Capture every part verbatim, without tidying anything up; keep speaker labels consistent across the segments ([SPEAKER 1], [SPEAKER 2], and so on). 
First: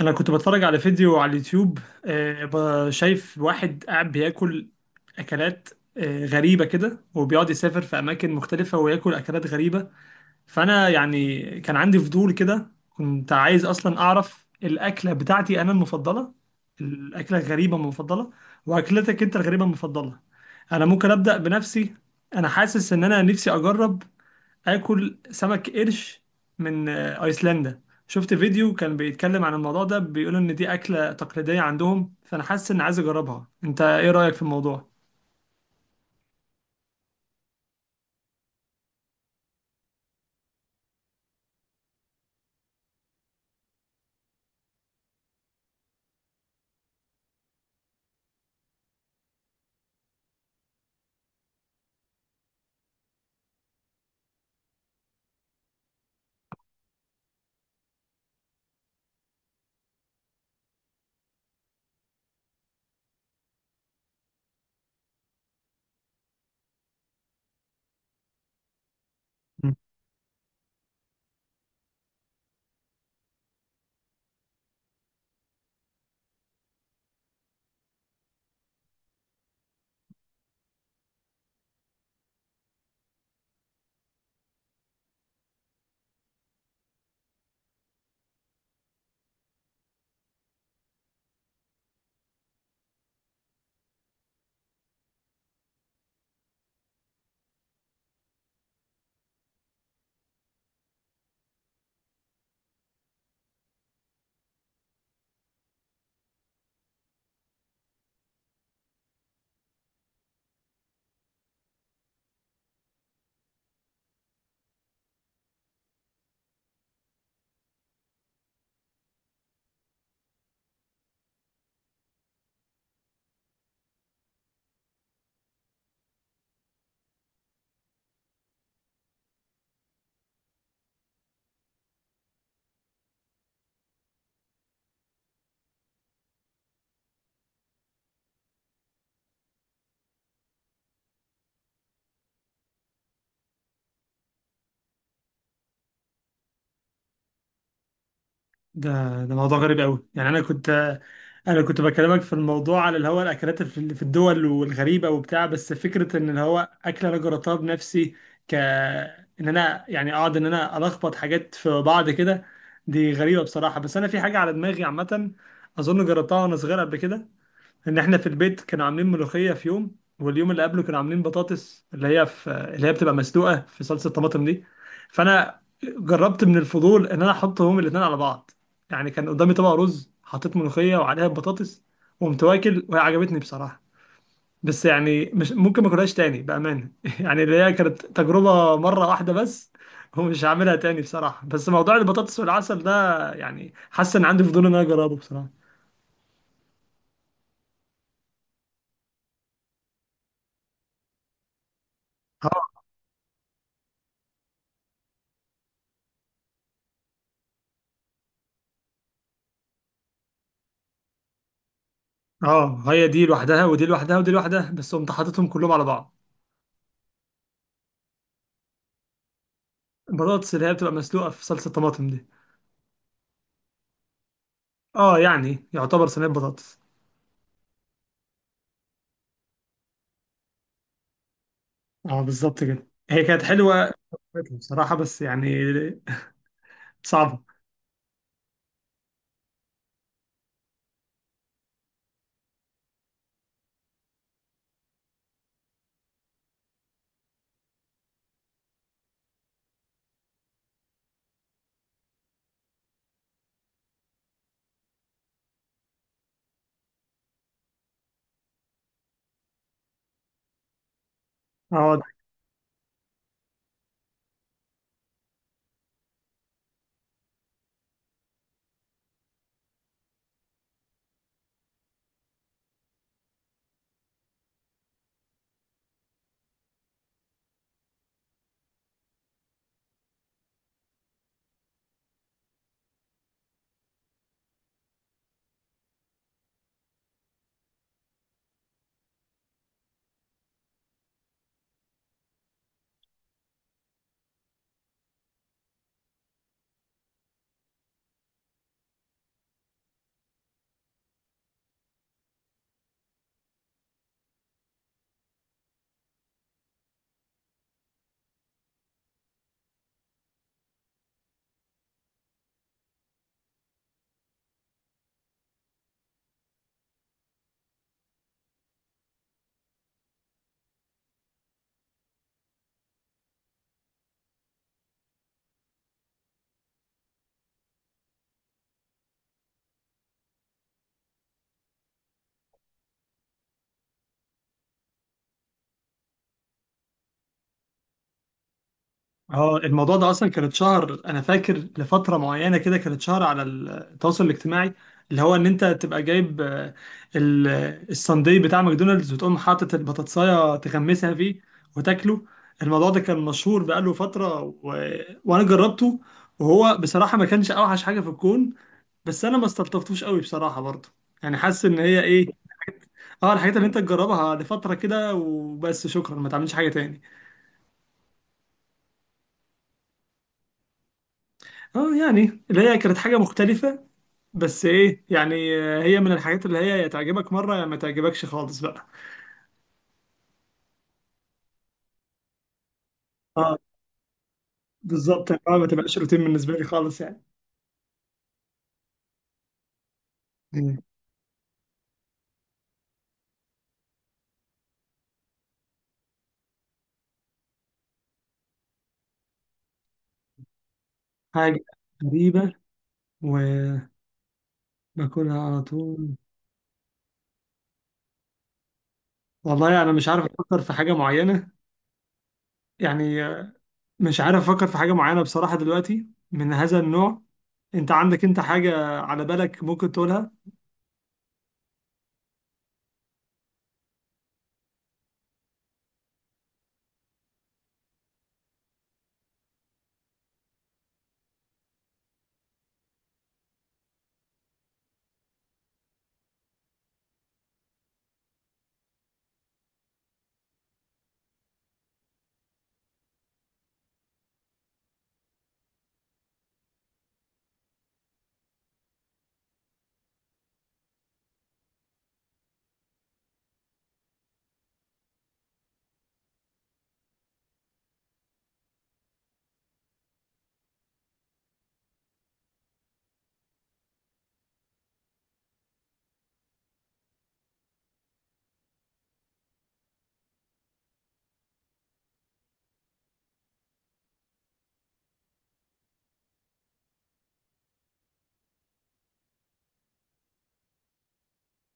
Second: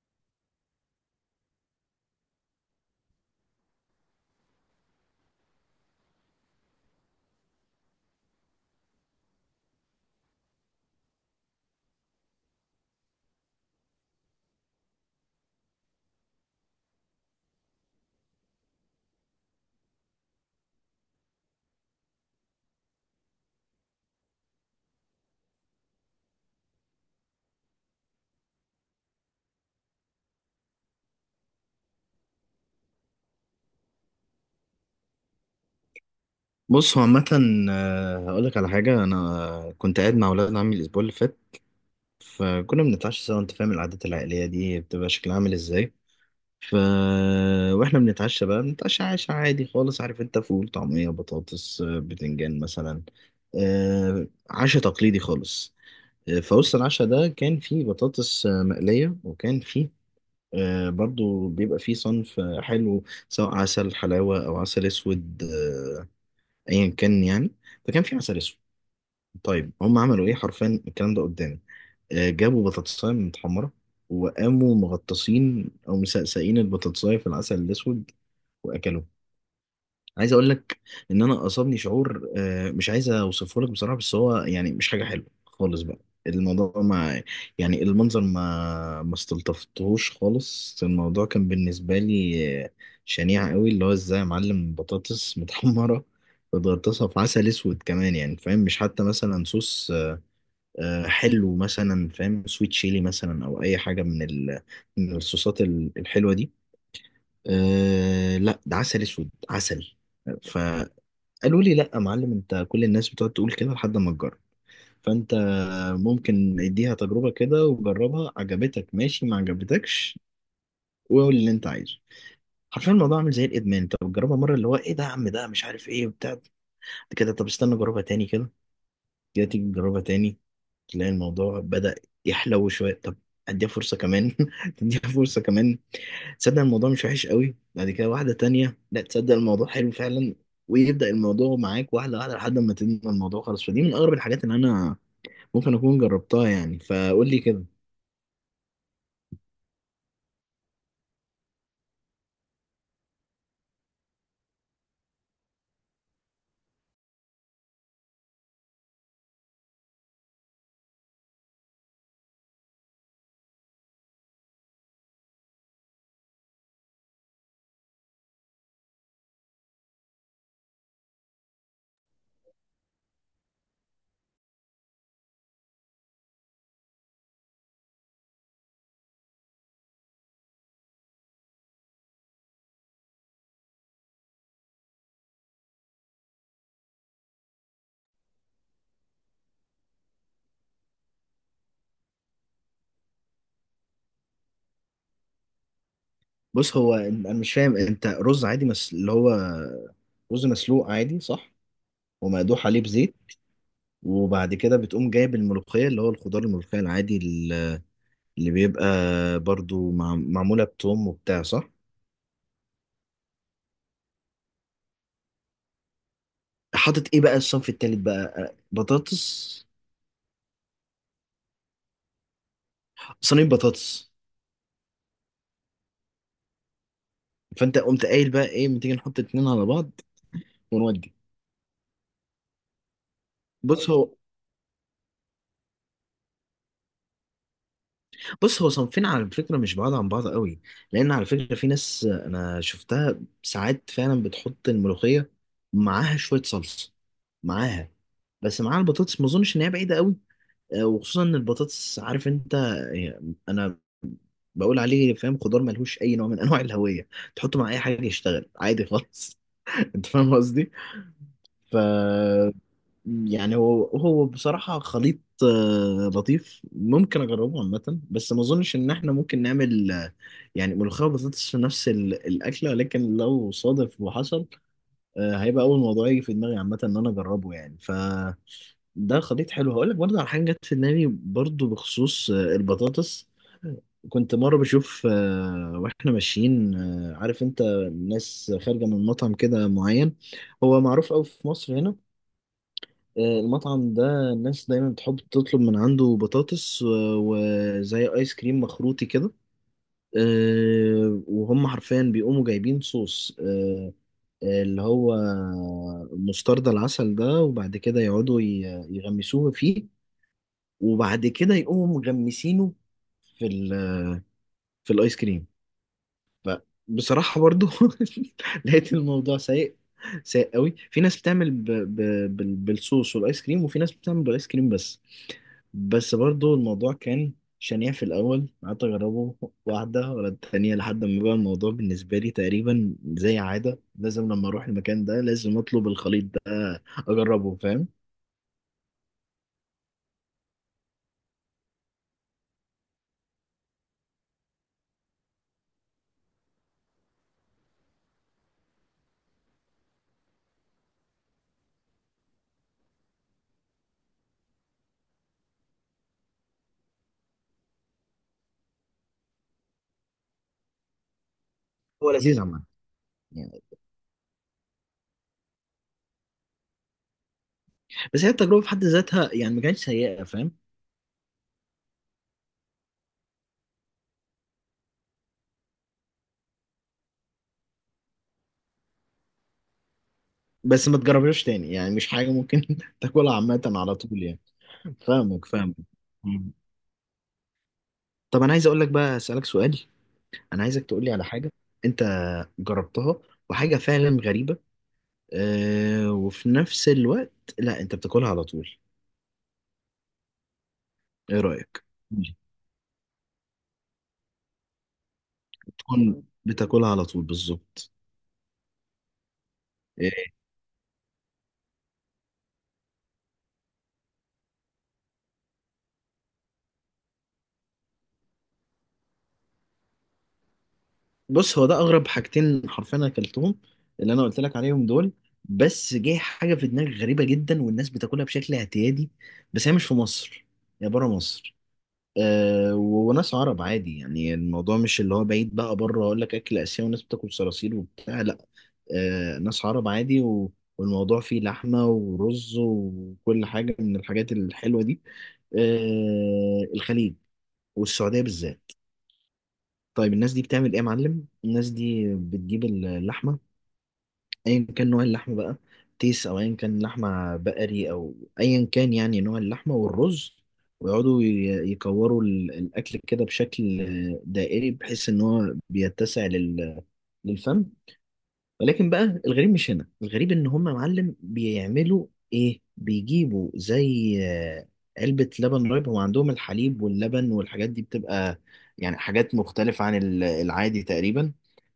[SPEAKER 1] انا كنت بتفرج على فيديو على اليوتيوب. آه، ب- شايف واحد قاعد بياكل اكلات آه، غريبه كده، وبيقعد يسافر في اماكن مختلفه وياكل اكلات غريبه. فانا يعني كان عندي فضول كده، كنت عايز اصلا اعرف الاكله بتاعتي انا المفضله، الاكله الغريبه المفضله، واكلتك انت الغريبه المفضله. انا ممكن ابدا بنفسي. انا حاسس ان انا نفسي اجرب اكل سمك قرش من آه، ايسلندا. شفت فيديو كان بيتكلم عن الموضوع ده، بيقول ان دي اكله تقليديه عندهم، فانا حاسس ان عايز اجربها. انت ايه رايك في الموضوع؟
[SPEAKER 2] بص هو عامة. آه، هقولك على حاجة. أنا كنت قاعد مع ولاد عمي الأسبوع اللي فات، فكنا بنتعشى سوا. أنت فاهم العادات العائلية دي بتبقى شكلها عامل إزاي؟ ف وإحنا بنتعشى، بقى بنتعشى عشا عادي خالص، عارف أنت، فول، طعمية، بطاطس، آه، بتنجان مثلا، آه، عشا تقليدي خالص. آه، فوسط العشا ده كان فيه بطاطس آه، مقلية، وكان فيه آه، برضو بيبقى فيه صنف آه، حلو، سواء عسل حلاوة أو عسل أسود، آه، أيا كان يعني. فكان في عسل أسود. طيب
[SPEAKER 1] مم.
[SPEAKER 2] هم عملوا ايه حرفيا الكلام ده قدامي؟ آه، جابوا بطاطساية متحمرة، وقاموا مغطسين او مسقسقين البطاطساية في العسل الاسود واكلوه. عايز اقول لك ان انا اصابني شعور، آه، مش عايز اوصفه لك بصراحة، بس هو يعني مش حاجة حلوة خالص بقى. الموضوع ما، يعني المنظر ما ما استلطفتهوش خالص. الموضوع كان بالنسبة لي آه، شنيع قوي. اللي هو ازاي يا معلم بطاطس متحمرة بتغطسها في عسل اسود كمان؟ يعني فاهم، مش حتى مثلا صوص آه، حلو مثلا، فاهم، سويت شيلي مثلا، او اي حاجه من ال... من الصوصات ال- الحلوه دي. أه لا، ده عسل اسود، عسل. فقالوا لي لا يا معلم، انت كل الناس بتقعد تقول كده لحد ما تجرب. فانت ممكن اديها تجربه كده، وجربها، عجبتك ماشي، ما عجبتكش وقول اللي انت عايزه. حرفيا الموضوع عامل زي الادمان، انت بتجربها مره، اللي هو ايه ده يا عم، ده مش عارف ايه وبتاع كده. طب استنى جربها تاني كده، كده تيجي تجربها تاني، تلاقي الموضوع بدأ يحلو شوية. طب اديها فرصة كمان اديها فرصة كمان، تصدق الموضوع مش وحش قوي. بعد كده واحدة تانية، لا تصدق الموضوع حلو فعلا. ويبدأ الموضوع معاك واحدة واحدة لحد ما تنمى الموضوع خالص. فدي من أغرب الحاجات اللي أنا ممكن أكون جربتها يعني. فقول لي كده.
[SPEAKER 1] ده ده موضوع غريب قوي. يعني انا كنت، آه، انا كنت بكلمك في الموضوع على اللي هو الاكلات اللي في اللي في الدول والغريبه وبتاع، بس فكره ان اللي هو اكله انا جربتها بنفسي، ك ان انا يعني اقعد ان انا الخبط حاجات في بعض كده، دي غريبه بصراحه. بس انا في حاجه على دماغي عامه، اظن جربتها وانا صغير قبل كده. ان احنا في البيت كانوا عاملين ملوخيه في يوم، واليوم اللي قبله كانوا عاملين بطاطس اللي هي في اللي هي بتبقى مسلوقه في صلصه طماطم دي. فانا جربت من الفضول ان انا احطهم الاثنين على بعض. يعني كان قدامي طبق رز، حطيت ملوخيه وعليها البطاطس، وقمت واكل، وهي عجبتني بصراحه. بس يعني مش ممكن ما اكلهاش تاني بامانه. يعني اللي هي كانت تجربه مره واحده بس، ومش هعملها تاني بصراحه. بس موضوع البطاطس والعسل ده، يعني حاسس ان عندي فضول ان انا اجربه بصراحه.
[SPEAKER 2] بص هو أنا مش فاهم، أنت رز عادي، مس... اللي هو رز مسلوق عادي، صح؟ ومقدوح عليه بزيت، وبعد كده بتقوم جايب الملوخية، اللي هو الخضار الملوخية العادي، اللي بيبقى برضو مع... معمولة بتوم وبتاع، صح؟
[SPEAKER 1] اه، هي دي لوحدها ودي لوحدها ودي لوحدها، بس قمت حاططهم كلهم على بعض.
[SPEAKER 2] حاطط ايه بقى الصنف التالت بقى؟ بطاطس،
[SPEAKER 1] البطاطس اللي هي بتبقى مسلوقه في صلصه طماطم دي.
[SPEAKER 2] صينية بطاطس.
[SPEAKER 1] اه يعني يعتبر صينيه بطاطس.
[SPEAKER 2] فانت قمت قايل بقى ايه، ما تيجي نحط اتنين على بعض ونودي.
[SPEAKER 1] اه بالظبط كده، هي كانت حلوه
[SPEAKER 2] بص هو
[SPEAKER 1] بصراحه. بس يعني صعبه.
[SPEAKER 2] بص هو صنفين على فكرة مش بعاد عن بعض قوي، لان على فكرة في ناس انا شفتها ساعات فعلا بتحط الملوخية معاها شوية صلصة، معاها، بس معاها البطاطس. ما اظنش ان هي بعيدة قوي، آه، وخصوصا ان البطاطس عارف انت، يعني انا بقول عليه، فاهم، خضار ملهوش اي نوع من انواع الهويه، تحطه مع اي حاجه يشتغل عادي خالص. انت فاهم قصدي. ف
[SPEAKER 1] اه.
[SPEAKER 2] يعني هو هو بصراحه خليط آه، لطيف ممكن اجربه عامه، بس ما اظنش ان احنا ممكن نعمل آه، يعني ملوخيه وبطاطس في نفس ال- الاكله، لكن لو صادف وحصل آه، هيبقى اول موضوع يجي في دماغي عامه ان انا اجربه يعني. ف ده خليط حلو. هقول لك برضه على حاجه جت في دماغي برضه بخصوص آه، البطاطس. كنت مره بشوف، آه، واحنا ماشيين، آه، عارف انت، الناس خارجه من مطعم كده معين، هو معروف قوي في مصر هنا. آه، المطعم ده الناس دايما بتحب تطلب من عنده بطاطس آه، وزي ايس كريم مخروطي كده. آه، وهم حرفيا بيقوموا جايبين صوص، آه، آه، اللي هو مستردة العسل ده، وبعد كده يقعدوا ي- يغمسوه فيه، وبعد كده يقوموا مغمسينه في ال، في الايس كريم. فبصراحة برضو لقيت الموضوع سيء، سيء قوي. في ناس بتعمل ب ب بال- بالصوص والايس كريم، وفي ناس بتعمل بالايس كريم بس. بس برضو الموضوع كان شنيع في الاول. قعدت اجربه واحدة ورا التانية لحد ما بقى الموضوع بالنسبة لي تقريبا زي عادة، لازم لما اروح المكان ده لازم اطلب الخليط ده اجربه، فاهم.
[SPEAKER 1] اه، الموضوع ده اصلا كان اتشهر، انا فاكر لفتره معينه كده كان اتشهر على التواصل الاجتماعي، اللي هو ان انت تبقى جايب آه، ال- الساندي بتاع ماكدونالدز، وتقوم حاطط البطاطسايه تغمسها فيه وتاكله. الموضوع ده كان مشهور بقاله فتره و... وانا جربته، وهو بصراحه ما كانش اوحش حاجه في الكون، بس انا ما استلطفتوش قوي بصراحه برضه. يعني حاسس ان هي
[SPEAKER 2] هو
[SPEAKER 1] ايه.
[SPEAKER 2] لذيذ عامة
[SPEAKER 1] اه، الحاجات
[SPEAKER 2] يعني.
[SPEAKER 1] اللي انت تجربها لفتره كده وبس، شكرا ما تعملش حاجه تاني.
[SPEAKER 2] بس هي التجربة في حد ذاتها يعني ما كانتش سيئة، فاهم.
[SPEAKER 1] اه يعني اللي هي كانت حاجه مختلفه، بس ايه يعني، آه، هي من الحاجات اللي هي يا تعجبك مره يا ما تعجبكش خالص بقى.
[SPEAKER 2] بس ما تجربهاش تاني، يعني مش حاجة ممكن تاكلها
[SPEAKER 1] اه
[SPEAKER 2] عامة على طول يعني.
[SPEAKER 1] بالظبط، يعني
[SPEAKER 2] فاهمك
[SPEAKER 1] آه، ما
[SPEAKER 2] فاهمك
[SPEAKER 1] تبقاش روتين بالنسبه
[SPEAKER 2] مم.
[SPEAKER 1] لي خالص يعني.
[SPEAKER 2] طب أنا عايز أقول لك بقى، أسألك سؤال. أنا
[SPEAKER 1] مم.
[SPEAKER 2] عايزك تقول لي على حاجة أنت جربتها وحاجة فعلا غريبة، أه، وفي نفس الوقت لا أنت بتاكلها على طول. إيه
[SPEAKER 1] حاجه
[SPEAKER 2] رأيك؟ مم.
[SPEAKER 1] غريبه وباكلها على طول.
[SPEAKER 2] تكون بتاكلها على طول بالظبط.
[SPEAKER 1] والله انا يعني مش
[SPEAKER 2] إيه،
[SPEAKER 1] عارف افكر في حاجه معينه، يعني آه، مش عارف افكر في حاجه معينه بصراحه دلوقتي من هذا النوع. انت عندك انت حاجه على بالك ممكن تقولها؟
[SPEAKER 2] بص هو ده أغرب حاجتين حرفيا أنا أكلتهم، اللي أنا قلت لك عليهم دول. بس جه حاجة في دماغي غريبة جدا والناس بتاكلها بشكل اعتيادي، بس هي مش في مصر، هي بره مصر. أه وناس عرب عادي، يعني الموضوع مش اللي هو بعيد بقى بره، اقول لك اكل اسيوي وناس بتاكل صراصير وبتاع، لا. أه ناس عرب عادي، و... والموضوع فيه لحمة ورز وكل حاجة من الحاجات الحلوة دي. أه الخليج والسعودية بالذات. طيب الناس دي بتعمل ايه يا معلم؟ الناس دي بتجيب اللحمة، ايا كان نوع اللحمه بقى، تيس او ايا كان لحمه بقري او ايا كان يعني نوع اللحمه، والرز. ويقعدوا ي- يكوروا ال- الاكل كده بشكل دائري، بحيث ان هو بيتسع لل- للفم. ولكن بقى الغريب مش هنا، الغريب ان هم يا معلم بيعملوا ايه، بيجيبوا زي آه، علبة لبن رايب. هو عندهم الحليب واللبن والحاجات دي بتبقى يعني حاجات مختلفة عن ال- العادي تقريبا.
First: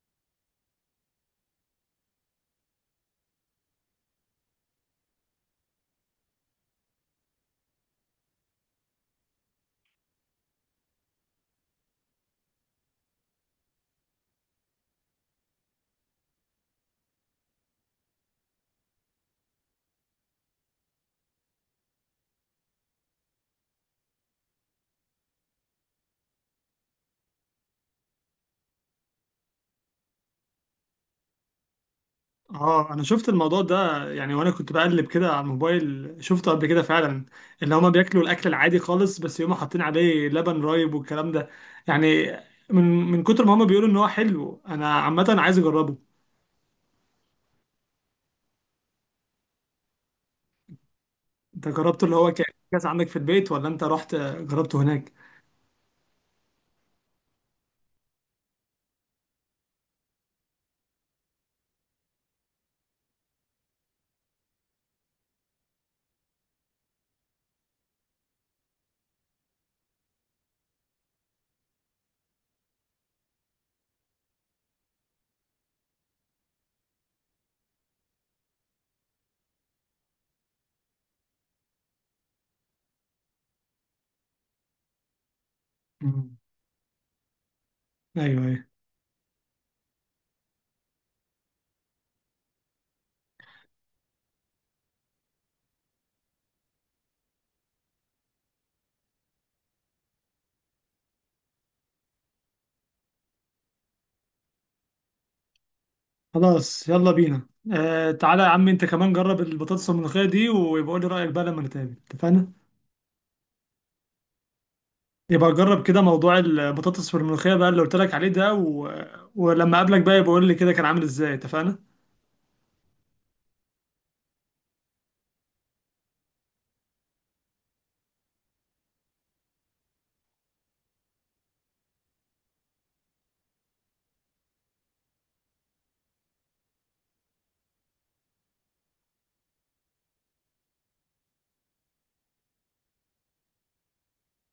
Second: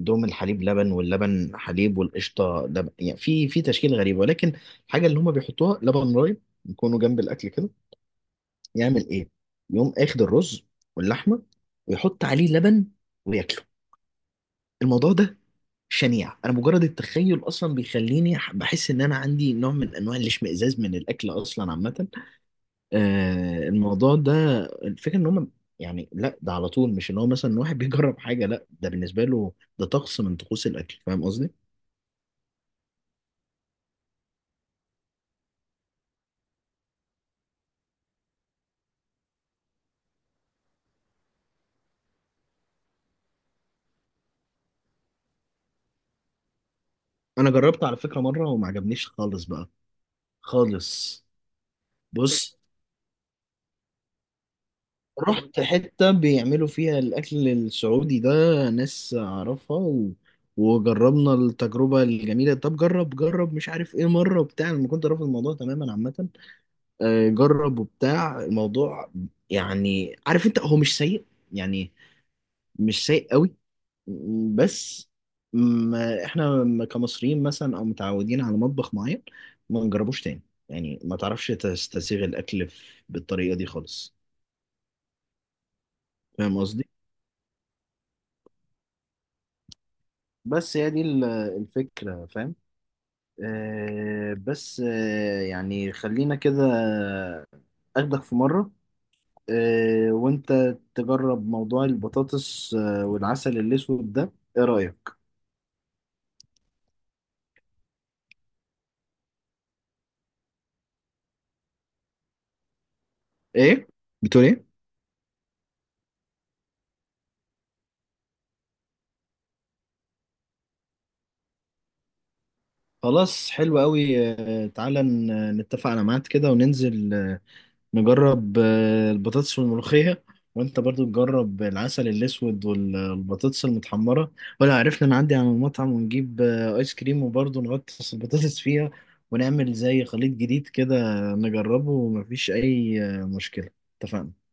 [SPEAKER 2] عندهم الحليب لبن، واللبن حليب، والقشطة لبن، يعني في، في تشكيل غريب. ولكن الحاجة اللي هم بيحطوها لبن رايب يكونوا جنب الأكل كده. يعمل ايه؟ يقوم اخد الرز واللحمة، ويحط عليه لبن، وياكله. الموضوع ده شنيع. انا مجرد التخيل اصلا بيخليني ح- بحس ان انا عندي نوع من انواع الاشمئزاز من الاكل اصلا عامه. آه الموضوع ده، الفكره ان هم يعني لا، ده على طول، مش ان هو مثلا واحد بيجرب حاجه، لا ده بالنسبه له ده طقس من طقوس الاكل، فاهم قصدي.
[SPEAKER 1] اه انا شفت الموضوع ده، يعني وانا كنت بقلب كده على الموبايل شفته قبل كده فعلا. اللي هما بياكلوا الاكل العادي خالص بس يقوموا حاطين عليه لبن رايب والكلام ده. يعني من من كتر ما هما بيقولوا ان هو حلو، انا عامه عايز اجربه.
[SPEAKER 2] انا جربت على فكره مره وما عجبنيش خالص بقى، خالص.
[SPEAKER 1] انت جربته اللي هو كان
[SPEAKER 2] بص،
[SPEAKER 1] كاس عندك في البيت، ولا انت رحت جربته هناك؟
[SPEAKER 2] رحت حتة بيعملوا فيها الأكل السعودي ده، ناس أعرفها، و... وجربنا التجربة الجميلة. طب جرب جرب، مش عارف إيه مرة بتاع، لما كنت رافض الموضوع تماما عامة. آه، جرب وبتاع الموضوع، يعني عارف أنت هو مش سيء يعني، مش سيء قوي. بس ما إحنا م- كمصريين مثلا أو متعودين على مطبخ معين، ما نجربوش تاني. يعني ما تعرفش تستسيغ الأكل في- بالطريقة دي خالص.
[SPEAKER 1] مم.
[SPEAKER 2] فاهم قصدي؟
[SPEAKER 1] ايوه، ايوه.
[SPEAKER 2] بس هي دي ال- الفكرة، فاهم. آه بس آه يعني خلينا كده، أخدك في مرة، آه وأنت تجرب موضوع البطاطس آه والعسل الأسود ده، إيه رأيك؟
[SPEAKER 1] خلاص يلا بينا. آه تعالى يا عم انت كمان جرب البطاطس الملوخيه دي، ويبقى قول لي رايك بقى لما نتقابل، اتفقنا؟
[SPEAKER 2] إيه؟ بتقول ايه؟
[SPEAKER 1] يبقى جرب كده موضوع البطاطس والملوخية بقى اللي قلت لك عليه ده، و... ولما اقابلك بقى يبقى قول لي كده كان عامل ازاي، اتفقنا؟
[SPEAKER 2] خلاص حلو قوي. آه تعالى ن- نتفق على ميعاد كده وننزل، آه، نجرب آه، البطاطس والملوخية، وانت برضو تجرب العسل الاسود والبطاطس المتحمرة، ولا عرفنا نعدي على المطعم ونجيب آه، ايس كريم وبرضو نغطس البطاطس فيها ونعمل زي خليط جديد كده نجربه، ومفيش اي آه، مشكلة. اتفقنا؟